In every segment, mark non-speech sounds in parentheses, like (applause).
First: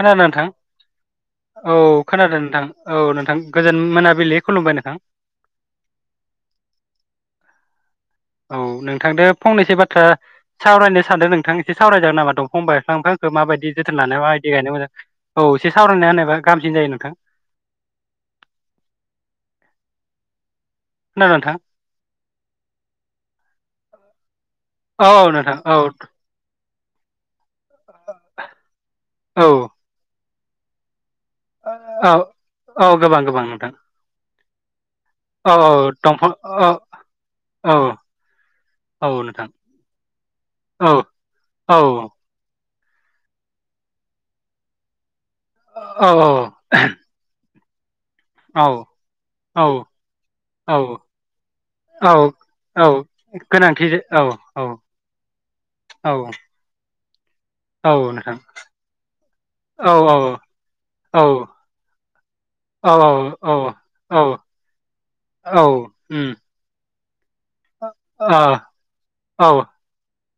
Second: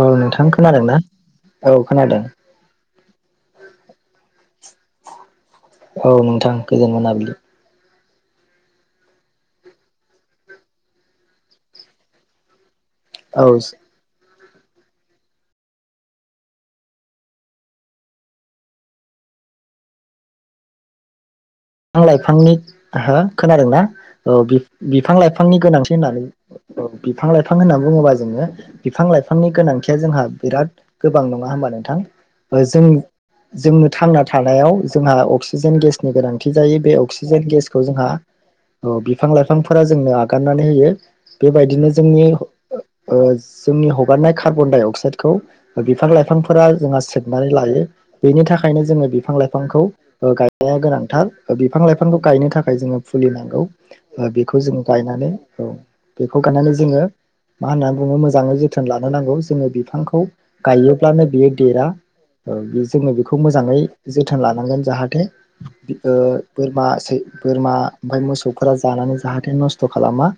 औ नोंथां खोनादोंना? औ खोनादों। औ नोंथां गोजोन मोनाबिलि खुलुमबाय नोंथां। औ नोंथां गोजोन मोनाबलि। औ नोंथांदो फंनैसो बाथ्रा सावरायनो सानदों नोंथां एसे सावरायजागोन नामा दंफां बा बिफां फोरखौ औ माबायदि बिफां जोथोन लानायावहाय बे गायनो मोजां। औ एसे सावरायनाय होननायबा गामसिन जायो नोंथां। खोनादों नोंथां? फां लाइफांनि हो खोनादों ना? औ औ बि-बिफां औ लाइफांनि नोंथां औ गोनांथि होननानै औ बिफां लाइ फां होनना बुङोबा जोङो बिफां औ लाइफांनि गोनांथिया जोंहा बिराद गोबां नङा होमबा नोंथां? औ ओ औ गोबां गोबां नोंथां जों थानायाव जोंहा औ औ दंफां थि औ जायो बे अक्सिजेन औ गेसखौ जोंहा ओ औ बिफां नोंथां लाइफांफोरा जोंनो आगारनानै होयो। औ औ बेबायदिनो जोंनि ओ ओ जोंनि हगारनाय कार्बन डाइ अक्साइड खौ औ बिफां औ लाइफांफोरा जोंहा सेबनानै लायो। बेनि थाखायनो जोङो बिफां लाइफांखौ औ ओ गायनाया औ गोनांथार। बिफां औ लाइफांखौ गायनो थाखाय औ जोङो फुलि नांगौ। गोनांथि औ ओ बेखौ औ जों गायनानै औ औ बेखौ गायनानै जोङो मा औ होननानै बुङो नोंथां मोजाङै जोथोन लानो नांगौ। जोङो औ बिफांखौ औ गायोब्लानो बियो देरा ओ औ जोङो बेखौ औ मोजाङै औ जोथोन लानांगोन जाहाथे ओ बोर मा सै बोरमा ओमफाय मोसौफोरा जानानै औ जाहाथे नस्थ खालामा।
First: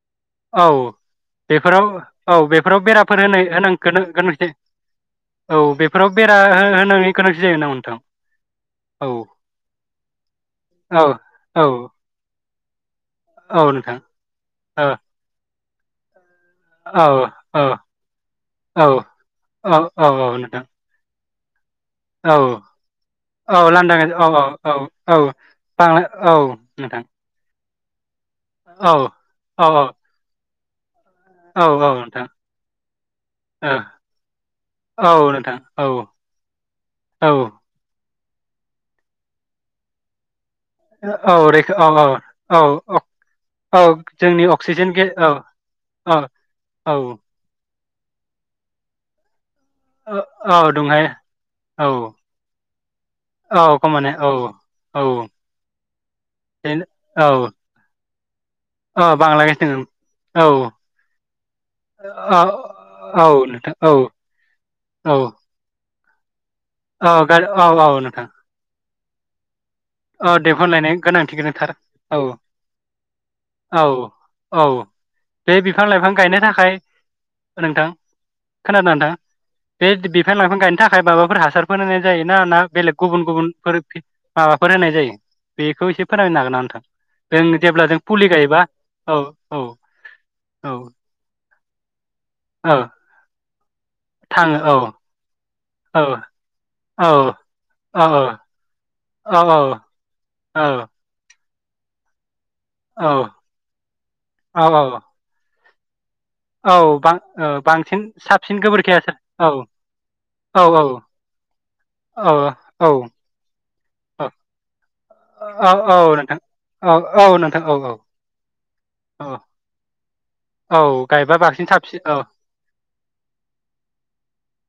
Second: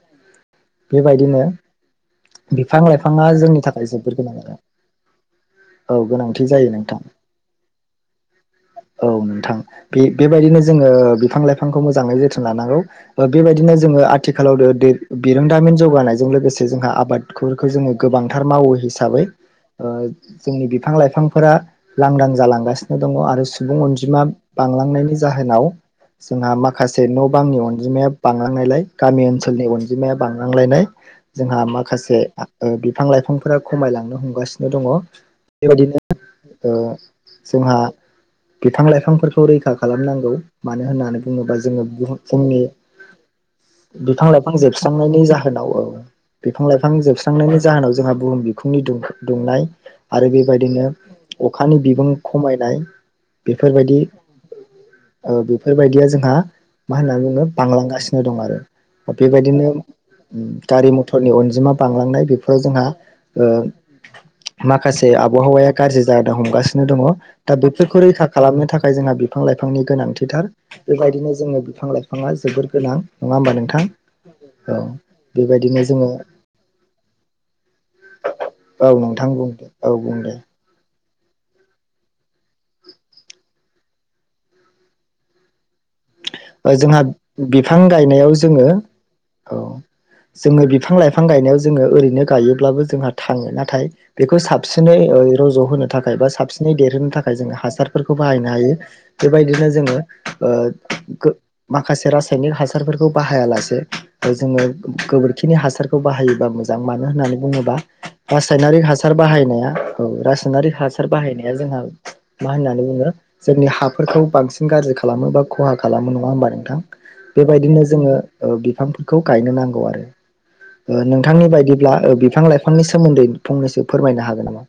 औ बेबायदिनो बेफोराव औ बिफां बेफोराव बेराफोर लाइफाङा होनाय जोंनि होनां थाखाय गोनो जोबोर गोनां गोनांथि आरो औ बेफोराव बेरा गोनांथि जायो नोंथां हो-हो-होनायनि गोनांथि जायो नामा नोंथां? औ नोंथां बे बेबायदिनो जोङो औ बिफां औ लाइफांखौ मोजाङै जोथो न लानांगौ ओ औ बेबायदिनो नोंथां जोङो आथिखालाव दो औ दे बिरों दामिन जौगानाइजों लोगोसे से जोंहा औ औ आबादखौरखो जोङो गोबांथार मावो औ हिसाबै औ ओ औ औ नोंथां जोंनि बिफां लाइफां फोरा लांदां औ जालांगासिनो दङ आरो औ सुबुं लांदां अनजिमा औ औ औ बांलांनायनि औ ज जाहोनाव बांला औ जोंहा नोंथां माखासे न'बांनि अन जिमाया बांलांनायलाय औ गामि ओनसोलनि औ औ अनजिमाया बां लांनायलाय जोंहा औ औ माखासे नोंथां आ ओ बिफां लाइफांफोरा ओ खमायलांनो हमगासिनो दंङ, औ नोंथां बे औ बायदिनो ओ औ जोंहा बिफां लाइफां फोरखौ रैखा खालामनांगौ। मानो होननानै औ बुंङोबा रैखा जोंङो औ बुहु जोंनि औ औ औ औ बिफां जोंनि लाइफां अक्सिजेन गे जोबस्रांनायनि औ जाहोनाव औ बिफां लाइफां औ जोबस्रांनायनि जाहोनाव जोंहा बुहुम बिखुंनि दुंख दुंनाय औ आरो औ बेबायदिनो दंहाय अखानि औ बिबां खमायनाय औ बेफोरबायदि खमानो औ औ ओ बेफोरबायदिया जोंहा बेनो मा होनना औ बुंङो बांलां गासि नो दं आरो। ओ औ बे बांलादेश बायदिनो दों उम औ गारि मथरनि अनजिमा बांलांनाय औ बेफोराव जोंहा औ ओ नोंथां औ माखासे औ आबहावाया गारजि जादो हमगास सिनो दंङ औ गारि दा औ औ बेफोरखौ रैखा नोंथां खालामनो थाख फ्राय जोंहा बि फां लाइ फांनि औ गोनांथिथार दैखरलायनाय बेबायदिनो गोनांथि जोंङो गोनांथार बिफां औ लाइफांङा जोबोर गोनां नंङा होमबा औ नोंथां? औ बे बिफां बेबायदिनो लाइफां जोंङो गायनो थाखाय नोंथां खोनादों औ नोंथां बुं दे औ बुं दे। खाय माबाफोर हासारफोर होनाय जायोना ना बेलेग गुबुन गुबुनफोर माबा फोर होनाय जायो? बेखौ एसे फोरमायनो हागोन ना नोंथां जोंहा जों बिफां जेब्ला जों फुलि गायनायाव गायोबा जोंङो औ जोंङो औ बिफां लाइफां गायनायाव जोंङो ओरैनो औ गायोब्लाबो जोंहा थांङो नाथाय बेखौ थाङो औ साबसिनै ओ रज' होनो औ थाखाय बा साबसिनै औ देरहोनो थाखाय जों औ हासारफोरखौ बाहायनो हायो। औ बेबायदिनो जोंङो ओ औ गो माखासे राज सायनिक हासार फोरखौ औ बाहायालासे ओ औ गोबोरखिनि हासा खौ बाहायोबा मोजां औ मानो बां होननानै ओ बुंङोबा बांसिन साबसिन रासायनारिक गोबोरखि हासार बाहायनाया औ औ रासायनारिक औ हासार बाहायनाया जोंहा औ मा होननानै जोंङो बिनि हाग फोरखौ बांसिन गारजि खालामो। खहा औ औ खालामो नंङा होमबा नोंथां? औ औ नोंथां औ बेबायदिनो औ जोंङो बिफां फोरखौ औ गायनो नांगौ आरो। औ ओ गायबा नोंथांनि बांसिन बायदिब्ला साबसिन ओ औ बिफां लाइफांनि सोमोन्दै फंनैसो फोरमायनो हागोन नामा?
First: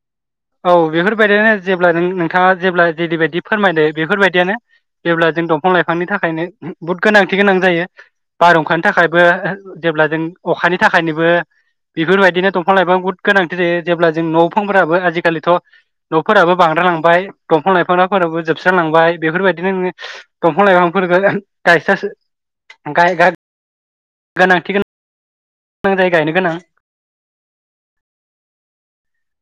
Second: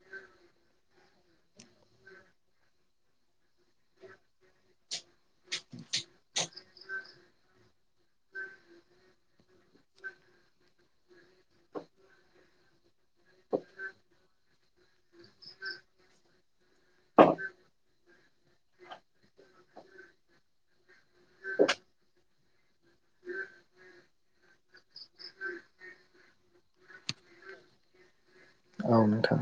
औ बेफोरबायदियानो जेब्ला नों नोंथांङा जेब्ला जेरैबायदि फोरमायदो बेफोरबायदियानो जेब्ला जों दंफां लाइफांनि थाखायनो बहुत गोनांथि गोनां जायो। बारहुंखानि थाखायबो जेब्ला जों अखानि थाखायनोबो बेफोरबायदिनो दंफां लाइफां बहुद गोनांथि जायो जेब्ला जों न'फांफोराबो आजि आ खालिथ' न'फोराबो बांद्राइलांबाय दंफां लाइफांफोराबो जोबस्रालांबाय बेफोरबायदिनो नो दंफां लाइफां। (unintelligible) गाइ गाइ गोनांथि गोनां जायो गायनो गोनां। औ नोंथां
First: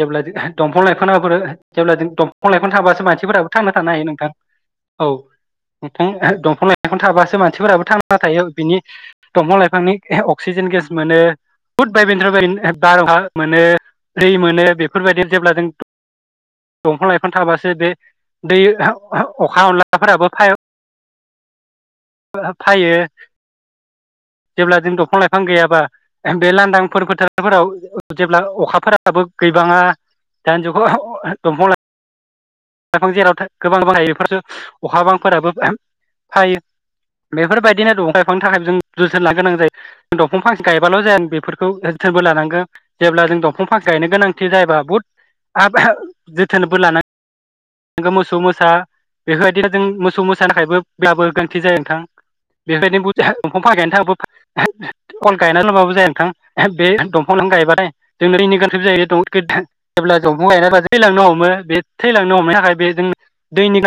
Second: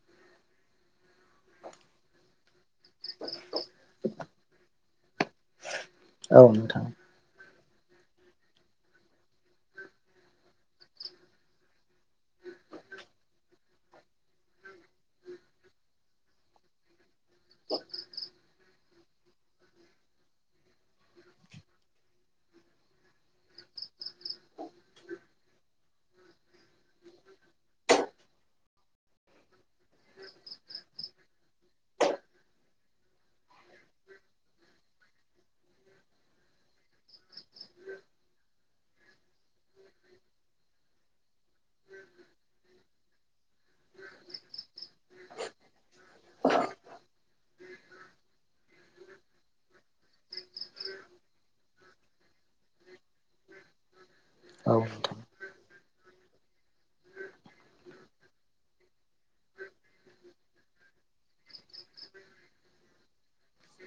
जेब्लादि दंफां लाइफां (unintelligible) जेब्ला जों दंफां लाइफां (unintelligible) थाबासो मानसिफोराबो थांना थानो हायो नोंथां। औ। नोंथां ओ औ दंफां नोंथां लाइफां थाबासो मान सिफोराबो थांना थायो बिनि दंफां लाइफांनि एहे अक्सिजेन गेस मोनो (unintelligible) मोनो। फ्रि मोनो बेफोरबायदि जेब्ला जों दंफां लाइ फां थाबासो बे दै अखा (unintelligible) (unintelligible) फायो जेब्ला जों दंफां लाइफां गैयाबा बे लांदांफोर फोथारफोराव जेब्ला अखाफोराव (unintelligible) गैबाङा दानिजुगाव (unintelligible) दंफां लाइ फां जेराव था गोबां बां जायो बेफोरसो अखाबांफोराबो होम फायो। बेफोरबायदिनो दंफां लाइफांनि थाखाय जों जोथोन लानो गोनां जायो दंफां फांसे गायबाल' जाया बेफोर खौ जोथोनबो लानांगोन जेब्ला जों दंफां फांसे गायनो गोनांथि जायोबा बहुद (unintelligible) जोथोनबो लानां मोसौ मोसा बेफोरबायदिनो जों मोसौ मोसा थाखायबो ब्लाबो गोनांथि जायो नोंथां बेफोरबायदिनो दंफां फांसे (unintelligible) औ (unintelligible) नोंथां (unintelligible) नोंथां बे दंफां लांइफां गायबा जोंनो दैनि गोनांथि जायो (unintelligible) जेब्ला दंफां गायनाया थैलांनो हमो (unintelligible) थाखाय बे जों दैनि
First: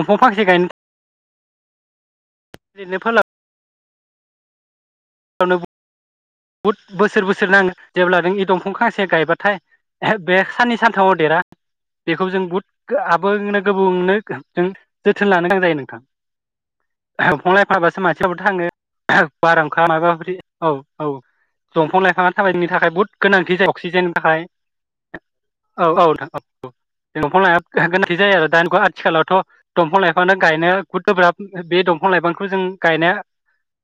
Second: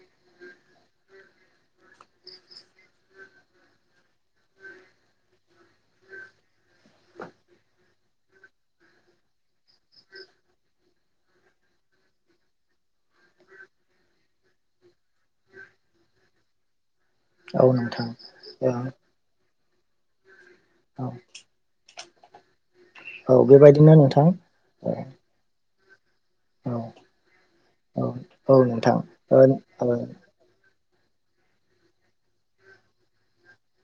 (unintelligible) फांसे गायनो (unintelligible) बुहुद बोसोर बोसोर नाङो जेब्ला नों इ दंफां गांसे गायबाथाय बे साननै सानथामाव देरा बेखौ जों बुहुथ (unintelligible) गोबौनो जों जोथोन लानो गोनां जायो नोंथां। औ (unintelligible) नोंथां (unintelligible) ओ फ्रि अ औ दंफां औ लाइ फांआ (unintelligible) थाखाय बुहुद औ गोनांथि जायो बेबायदिनो अक्सिजेननि नोंथां थाखाय औ। औ औ नोथां। औ दंफां (unintelligible) औ गोनांथि जायो आरो औ दानि नोंथां ओ आथिखालावथ' ओ दंफां लाइफांनो गायनो (unintelligible) गोब्राब बे दंफां लाइफांखौ जों गायनाया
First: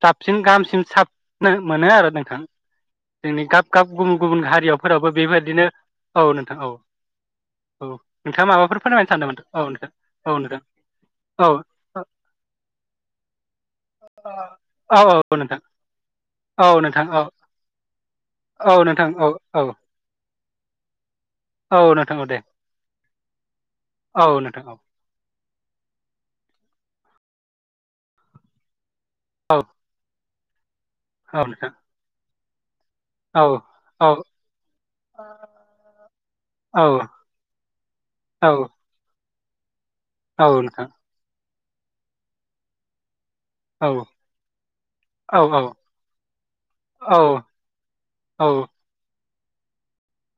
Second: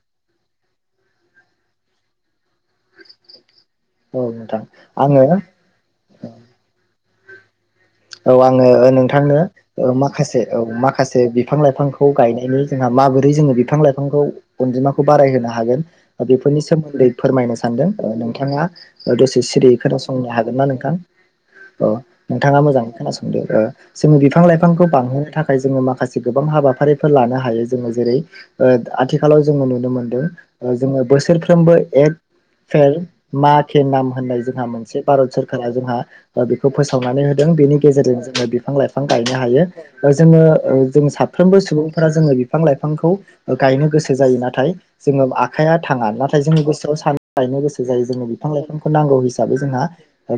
साबसिन गाहामसिन (unintelligible) मोनो आरो नोंथां। जोंनि गाब गाब गुबुन औ गुबुन नोंथां हारियावफोराबो आङो बेबायदिनो औ नोंथां औ। औ नोंथाङा आङो माबाफोर फोरमायनो नोंथांनो सानदोंमोन औ नोंथां ओ माखासे औ नोंथां माखासे औ बिफां लाइफांखौ गायनायनि जोंहा माबोरै जोङो बिफां लाइफांखौ औ अनजिमाखौ बाराय होनो नोंथां हागोन बेफोर- नि औ नोंथां सोमोन्दै औ फोरमायनो सानदों। नोंथाङा औ नोंथां औ दसे औ सिरि खोनासंनो हागोन ना नोंथां? औ नोंथाङा मोजां जेनेबा जों औ बिफां नोंथां औ लाइफांखौ बांहोनो थाखाय जोङो माखासे गोबां हाबा- फारिफोर लानो हायो जोङो जेरै- आथिखालाव औ जोङो नुनो मोनदो। अ जोङो औ नोंथां बोसोरफ्रोमबो एक पेर औ मा के औ नाम होननाय जोंहा मोनसे भारत सरखारा जोंहा बेखौ औ फोसावनानै होदों बेनि गेजेरजों जोंनो औ बिफां लाइफां गा- यनो हायो। जोङो औ ओ नोंथां जों सा- फ्रोमबो सुबुंफोरा जोङो बिफां लाइफांखौ औ गायनो गोसो जायो नाथाय। जोङो औ औ आखाइया थाङा नाथाय जोंनि गोसोआव औ सान गायनो गोसो जायो जोंङो बिफां लाइफांखौ नांगौ हिस- दाबो जोंहा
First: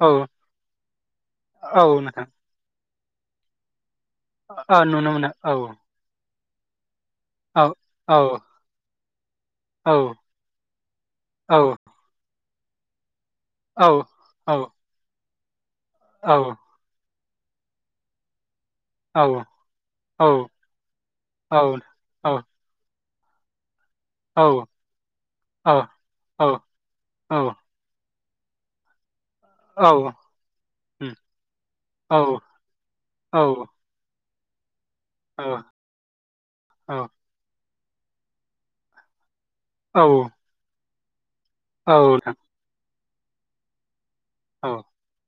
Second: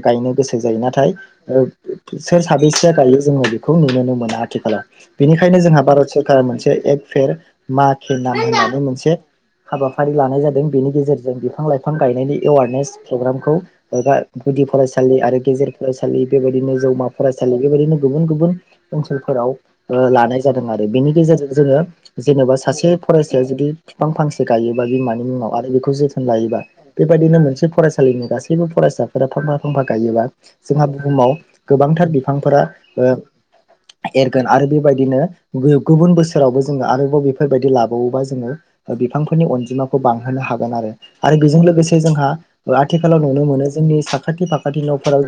गायनो गोसो जायो नाथाय अ। औ नोंथां साबैसेया गायो जोङो बेखौ नुनो मोना औ आथिखालाव नुनो मोनो औ बेनिखायनो जोंहा भारत सर- अ मोनसे एक पेर औ मा के औ नाम होननानै मोनसे औ हाबाफारि लानाय जादों बेनि गेजेरजों औ बिफां लाइफां गायनायनि एवारनेस प्रग्रामखौ औ माबा औ गुदि फरायसालि आरो गेजेर फरायसालि बेबायदिनो फरायसालि बेबायदिनो गुबुन गुबुन ओनसोलफोराव लानाय जादों आरो बेनि गेजेरजों औ जोङो औ जेनेबा सासे फरायसाया जुदि बिफां फांसे औ गायोबा बिमानि मुङाव औ आरो बेखौ जोथोन औ लायोबा औ बेबायदिनो मोनसे फरायसालिनि गासैबो फरायसा। फोरा फांफा फांफा गायोबा जोंहा उम बुहुमाव गोबांथार औ बिफांफोरा औ एरगोन आरो बि बादिनो औ गुबुन बोसोरावबो जों आरोबाव बेफोरबायदि लाबो ज बिां (inaudible) (unintelligible) फोरनि औ अनजिमाखौ बांहोनो हागोन आरो। आरो बेजों औ लोगोसे जोंहा आथिखालाव नुनो मोनो जोंनि फाखाथि फाखाथि न फोराव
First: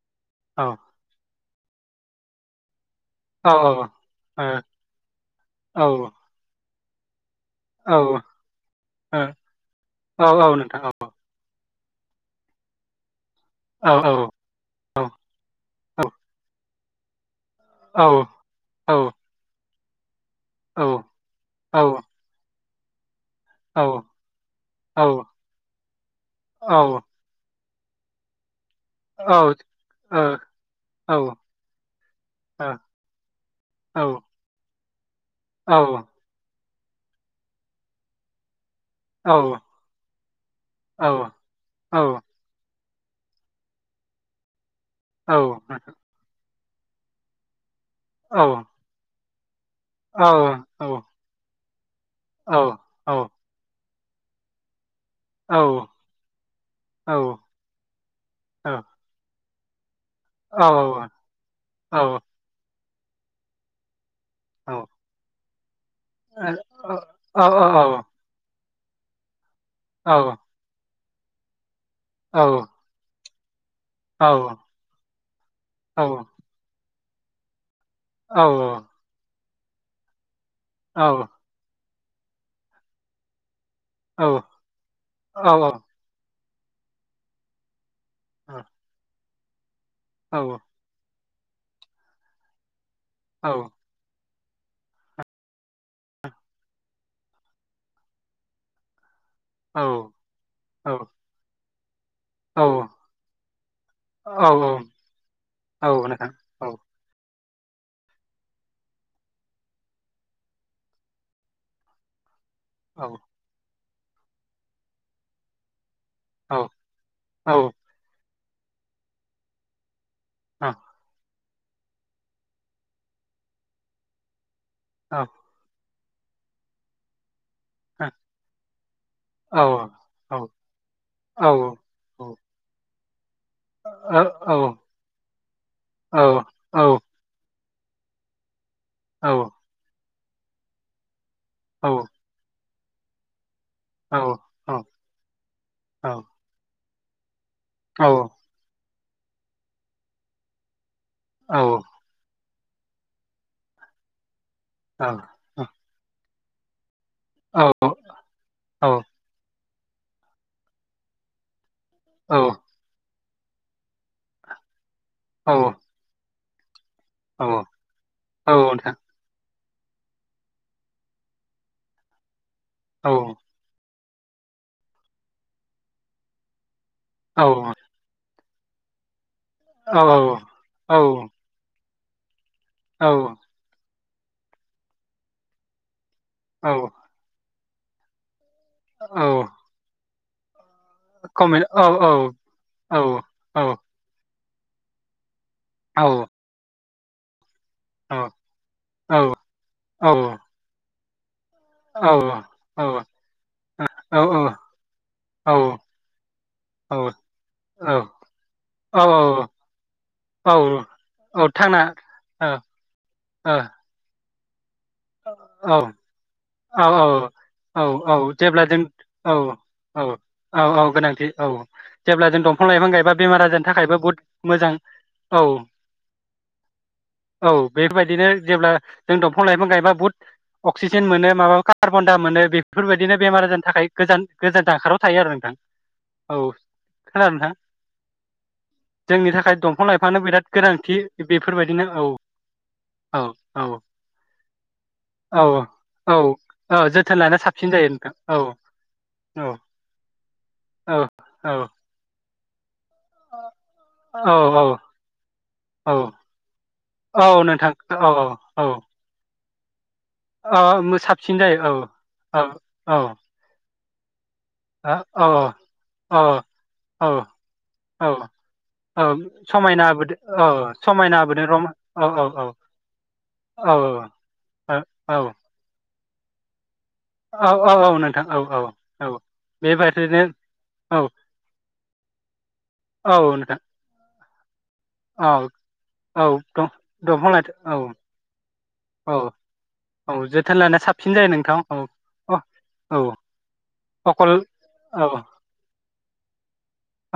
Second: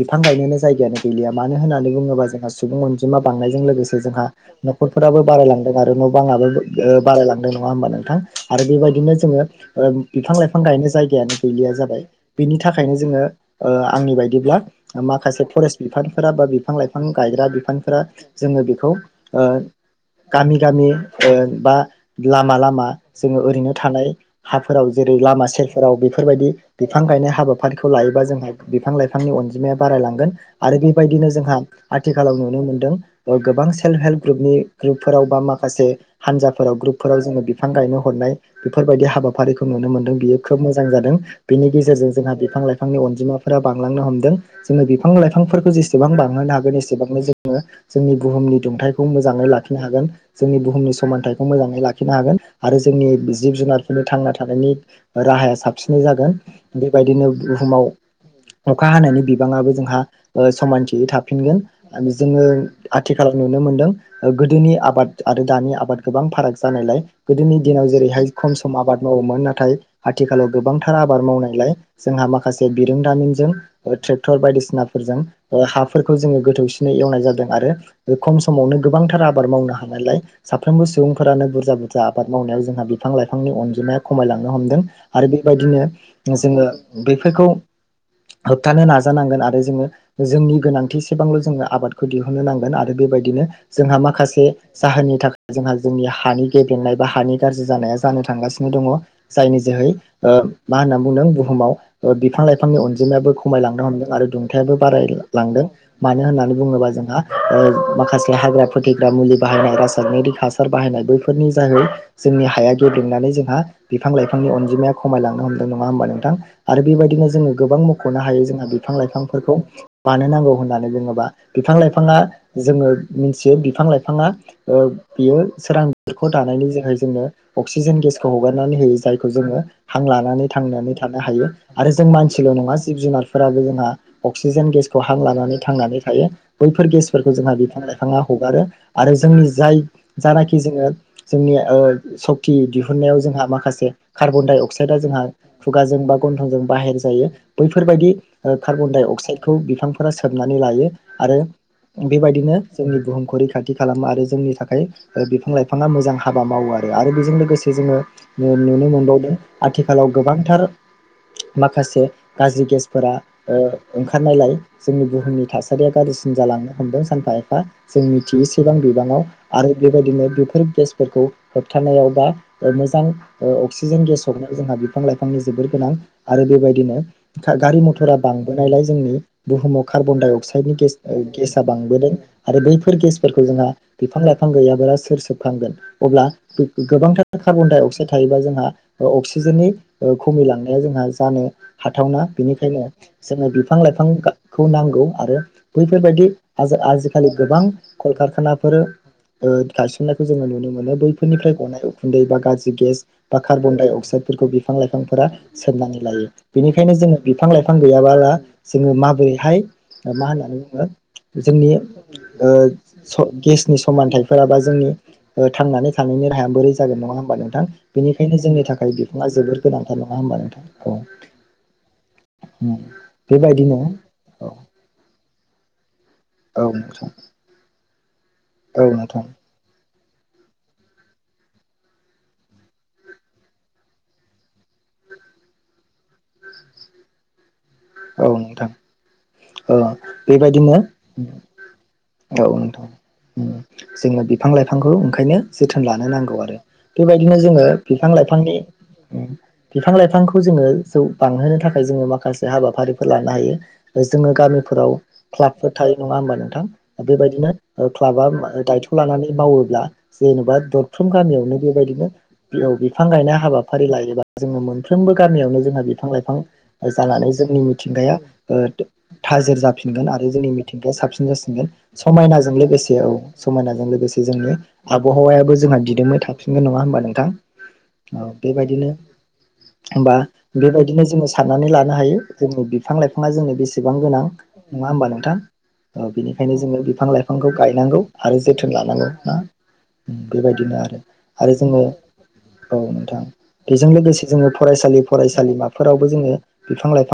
बिफांबाय जायगायानो गैलिया मानो होन्नानै बुङोबा जोंहा सुबुं आनजिमा आनजिमा बांनायजों लोगोसे जोंहा नखरफोराबो बारायलांदों आरो न बाङाबो ओ बारायलाङो नङा होनबा नोंथां आरो बेबायदिनो जोङो बिफां लाइफां गायनो नोंथां जायगायानो गैलिया जाबाय बिनि थाखायनो जोङो औ औ ओ औ ओ औ नोंथां औ आंनि बायदिब्ला औ माखासे बिफानफोरा बा (inaudible) बिफां लाइफां गायग्रा बि औ बिफानफोरा ओ औ ओ जोङो बेखौ गामि गामि बा लामा लामा जोङो ओरैनो थानाय हाफोराव जेरै लामा सेरफोराव बेफोरबायदि बिफां औ गायनाय हाबा आफादखौ लायोबा जोंहा बिफां औ लाइफांनि अनजिमाया बारायलांगोन बेबायदिनो जोंहा आथिखालाव नुनो मोन्दों गोबां औ सेल्फ हेल्प ग्रुपनि ग्रप। फोराव बा माखासे हानजा फोराव ग्रुपफोराव जोङो बिफां गायनो हरनाय। बेफोरबायदि हाबाफारिखौ नुनो मोनदों बियो खोब मोजां जादों बेनि गेजेरजों जोंहा बिफां लाइफां बिफांनि अनजिमाफोरा बांनो हमदों जोंनो बिफांफोरखौ जेसेबांनो हागोन एसेबांनो जोङो जोंनि बुहुमनि दुंथाइखौ मोजां जांनो लाख हागोन जोंनि बुहुमनि समानथथायखौ मोजां मोन लाखिनो हागोन आरो जोंनि जिब जुनार नो थांना थानायनि राहाया साबसिनै जागोन बेबायदिनो बुहुमाव अखा हानायनि बाङाबो जोंहा ओ समानथियै थाफिनगोन औ जोङो आथिखालाव नुनो मोनदों औ गोदोनि आबाद दानि आबाद गोबां औ फाराग औ जानायलाय औ गोदोनि दिनाव जेरैहाय खम सम आबाद मावोमोन ना थाय औ आथिखालाव गोबां थार आबाद मावनायलाय जोंहा औ माखासे बिरोंदामिन जों औ ट्रेक्टर बायदिसिना फोरजों ओ हाफोरखौ जोङो गोथौसि नै एवनाय जादों आरो बे औ खम औ समावनो गोबांथार आ बाद मावनो हानायलाय साफ्रोमबो नोंथां सुबुंफोरानो बुरजा बु जा आबाद मावनायाव जोंहा बिफां लाइफांनि अन जिमाया खमायलांनो हमदों आरो बेबायदिनो जोङो बेफोरखौ होबथानो नाजानांगोन आ रो जोङो जोंनि गोनांथि सेबांल' जोङो आबादखौ दिहुननो नांगोन आ रो बेबायदिनो जोंहा माखासे जाहोननि थाखाय जोंहा जोंनि हानि गेबेंनाय बा हानि गाज्रि जानाया जानो थांगासिनो दङ। जायनि जोहै ओ मा होनना बुंदों बुहुमाव बिफां लाइफांनि अनजिमायो खमायलांनो हमदों आरो दुं थायाबो बाराय लांदों मानो होननानै औ बुङोबा जोंहा। ओ माखासे हाग्रा फोथैग्रा मुलि बाहायनाय रासायनारिक हासार बाहायनाय बैफोरनि जाहै जोंनि हाया औ गेबेंनानै जोंहा बिफां लाइफांनि अनजिमाया खमायलांनो हमदों नङा होमबा नों थां औ आरो बेबायदिनो औ जोंङो गोबां मखनो हायो जों बिफां लाइफां फोरखौ मानो नांगौ होननानै बुंङोबा बिफां लाइफाङा जोंङो मिन्थियो बिफां लाइफाङा ओ बियो सोरां बेखौ दानायनि जोंनो अक्सिजेन गेसखौ हगारनानै होयो जायखौ जोंङो हां लानानै थांनानै थानो हायो आरो जों मानसिल नङा जिब जुनार फोराबो जोंहा अक्सिजेन गेसखौ हां लानानै थांनानै थायो बैफोर गेसफोरखौ जों बिफां लाइफाङा हगारो आरो जोंनि जाय जानाखि जोंङो जोंनि ओ सक्ति दिहुन नायाव जोंहा माखासे कार्बनडाइअक्साइद जोंहा औ खुगाजों बा गन्थंजों बाहेर जायो बैफोरबायदि औ ओ कार्बनडाइअक अक्साइडखौ बिफांफोरा सोबनानै लायो आरो औ बेबायदिनो जोंनि बुहुमखौ रैखाथि खालामो आरो जोंनि थाखाय औ बिफां-लाइफाआ मोजां हाबा मावो आरो आरो बेजों लोगोसे जोंङो नु-नुनो मोनबावदों आथिखालाव गोबांथार मा खासे गाज्रि गेसफोरा ओ ओंखारनायलाय जोंनि बुहुमनि थासारिया गारजिसि न जालांङो हमदों सानफा एफा जोंनिथि एसेबां नोंथां बिबाङाव आरो बेबायदिनो बेफोर गेसफोरखौ होबथानायाव बा मोजां ओ अक्सि जों गेस हरनायाव जोंहा बिफां-लाइफांनि जोबोर गोनां आरो बेबायदिनो औ गा-गारि मथ'रा बां बोनाइलाय जोंनि बुहुमाव औ कार्बन-डाइ-अक्साइडनि औ गेस ओ गेसआ बां बोदों। आरो बैफोर औ गेसफोरखौ जोंहा बिफां-लाइफां गैयाब्ला सोर सोबखांगोन? अब्ला औ गो-गोबांथार कार्बन डाइ ऑक्साइड थायोब्ला जोंहा औ अ-अक्सिजेननि ओ खमिलां ह जोंहा जानो कमेन्ट औ औ हाथावना बेनिखायनो औ जोङो औ बिफां लाइफां गा खौ नांगौ आरो औ बैफोरबायदि हाजो आजो खालि गोबां औ कलकारखानाफोर औ औ ओ गायसननायखौ जोङो नुनो मोनो। बैफो बेनिफ्राय गनाय उखुन्दै बा गाज्रि गेस बा कार्बन डाइ अक्साइदफोरखौ बिफां लाइफांफोरा सोबनानै लायो बेनिखायनोजों बिफां लाइफां गैया औ (unintelligible) जोङो माबोरैहाय ओ मा होनानै औ बुङो औ जोंनि थांना ओ स' गेसनि समानथाय फोराबा जोंनि ओ थांनानै थानायनि राहाया बोरै औ जागोन नङा होनबा नोंथां औ औ बेनिखायनो जोंनि जेब्ला जों थाखाय बिफाङा औ जोबोर गोनांथार औ नङा होनबा नोंथां। औ बिफां उम लाइफां गायबा बेमार आजारनि बेबायदिनो थाखायबो बहुद औ मोजां औ औ नोंथां औ बेफोरबायदिनो जेब्ला औ जों नोंथां दंफां लाइफां गायबा बहुद अक्सिजेन मोनो माबा कार्बनदाय मोनो बेफोरबायदिनो बेमार आजारनि थाखाय गोजान गोजान जानखाराव थायो आरो नोंथां। औ खोनादों नोंथां? औ नोंथां जोंनि थाखाय औ दंफां लाइफाङानो बिराद बेबायदिनो गोनांथि बेफोरबायदिनो औ नोंथां औ औ जोङो बिफां लाइफां ओंखायनो औ जोथोन लानो औ नांगौ आरो। औ जोथोन बेबायदिनो लानो जोङो साबसिन जायो बिफां नोंथां औ लाइफांनि औ बिफां लाइफांखौ जोङो औ जौ औ बांहोनो थाखाय जोङो माखासे हाबा फोर लानो हायो जोङो औ औ गामिफोराव क्लाबफोर थायो औ नङा होमबा नोंथां औ बेबायदिनो नोंथां औ क्लाबा औ दायथ' लानानै मावो दा जेनेबा औ औ दरथाम साबसिन जायो गामियावनो औ बेबायदिनो औ औ बिफां गायनाय हाबा फारि लायोबा जोङो औ मोनफ्रोमबो गामियावनो जोंहा बिफां औ लाइफां ओ औ जानानै जोंनि औ मिथिंगाया ओ औ थाजिर समायना जाफिनगोन होबोदों आरो जोंनि औ मिथिंगाया समायना साबसिन होबोदों रम जासिनगोन औ औ समायनाजों लोगोसे औ औ औ समायनाजों लोगोसे जोंनि आबहावायाबो जोंना दिदोंमै थाफिगोन नङा होमबा नोंथां औ बेबायदिनो होमबा बेबादिनो औ बेबायदिनो जोङो साननानै लानो हायो। जोंनि बिफां औ लाइफाङा जोंनो नोंथां बेसेबां गोनां नङा होमबा नोंथां औ औ बेनिखायनो जोङो बिफां दंफां लाइथ लाइफांखौ औ गायनांगौ आरो जोथोन लानांगौ औ ना। औ जोथोन बेबायदिनो लानाया आरो साबसिन जायो नोंथां आरो जोङो औ अ औ नोंथां। बेजों लोगोसे अकल जोङो फरायसालि औ औ फरायसालिमाफोरावबो जोङो बिफां लाइफां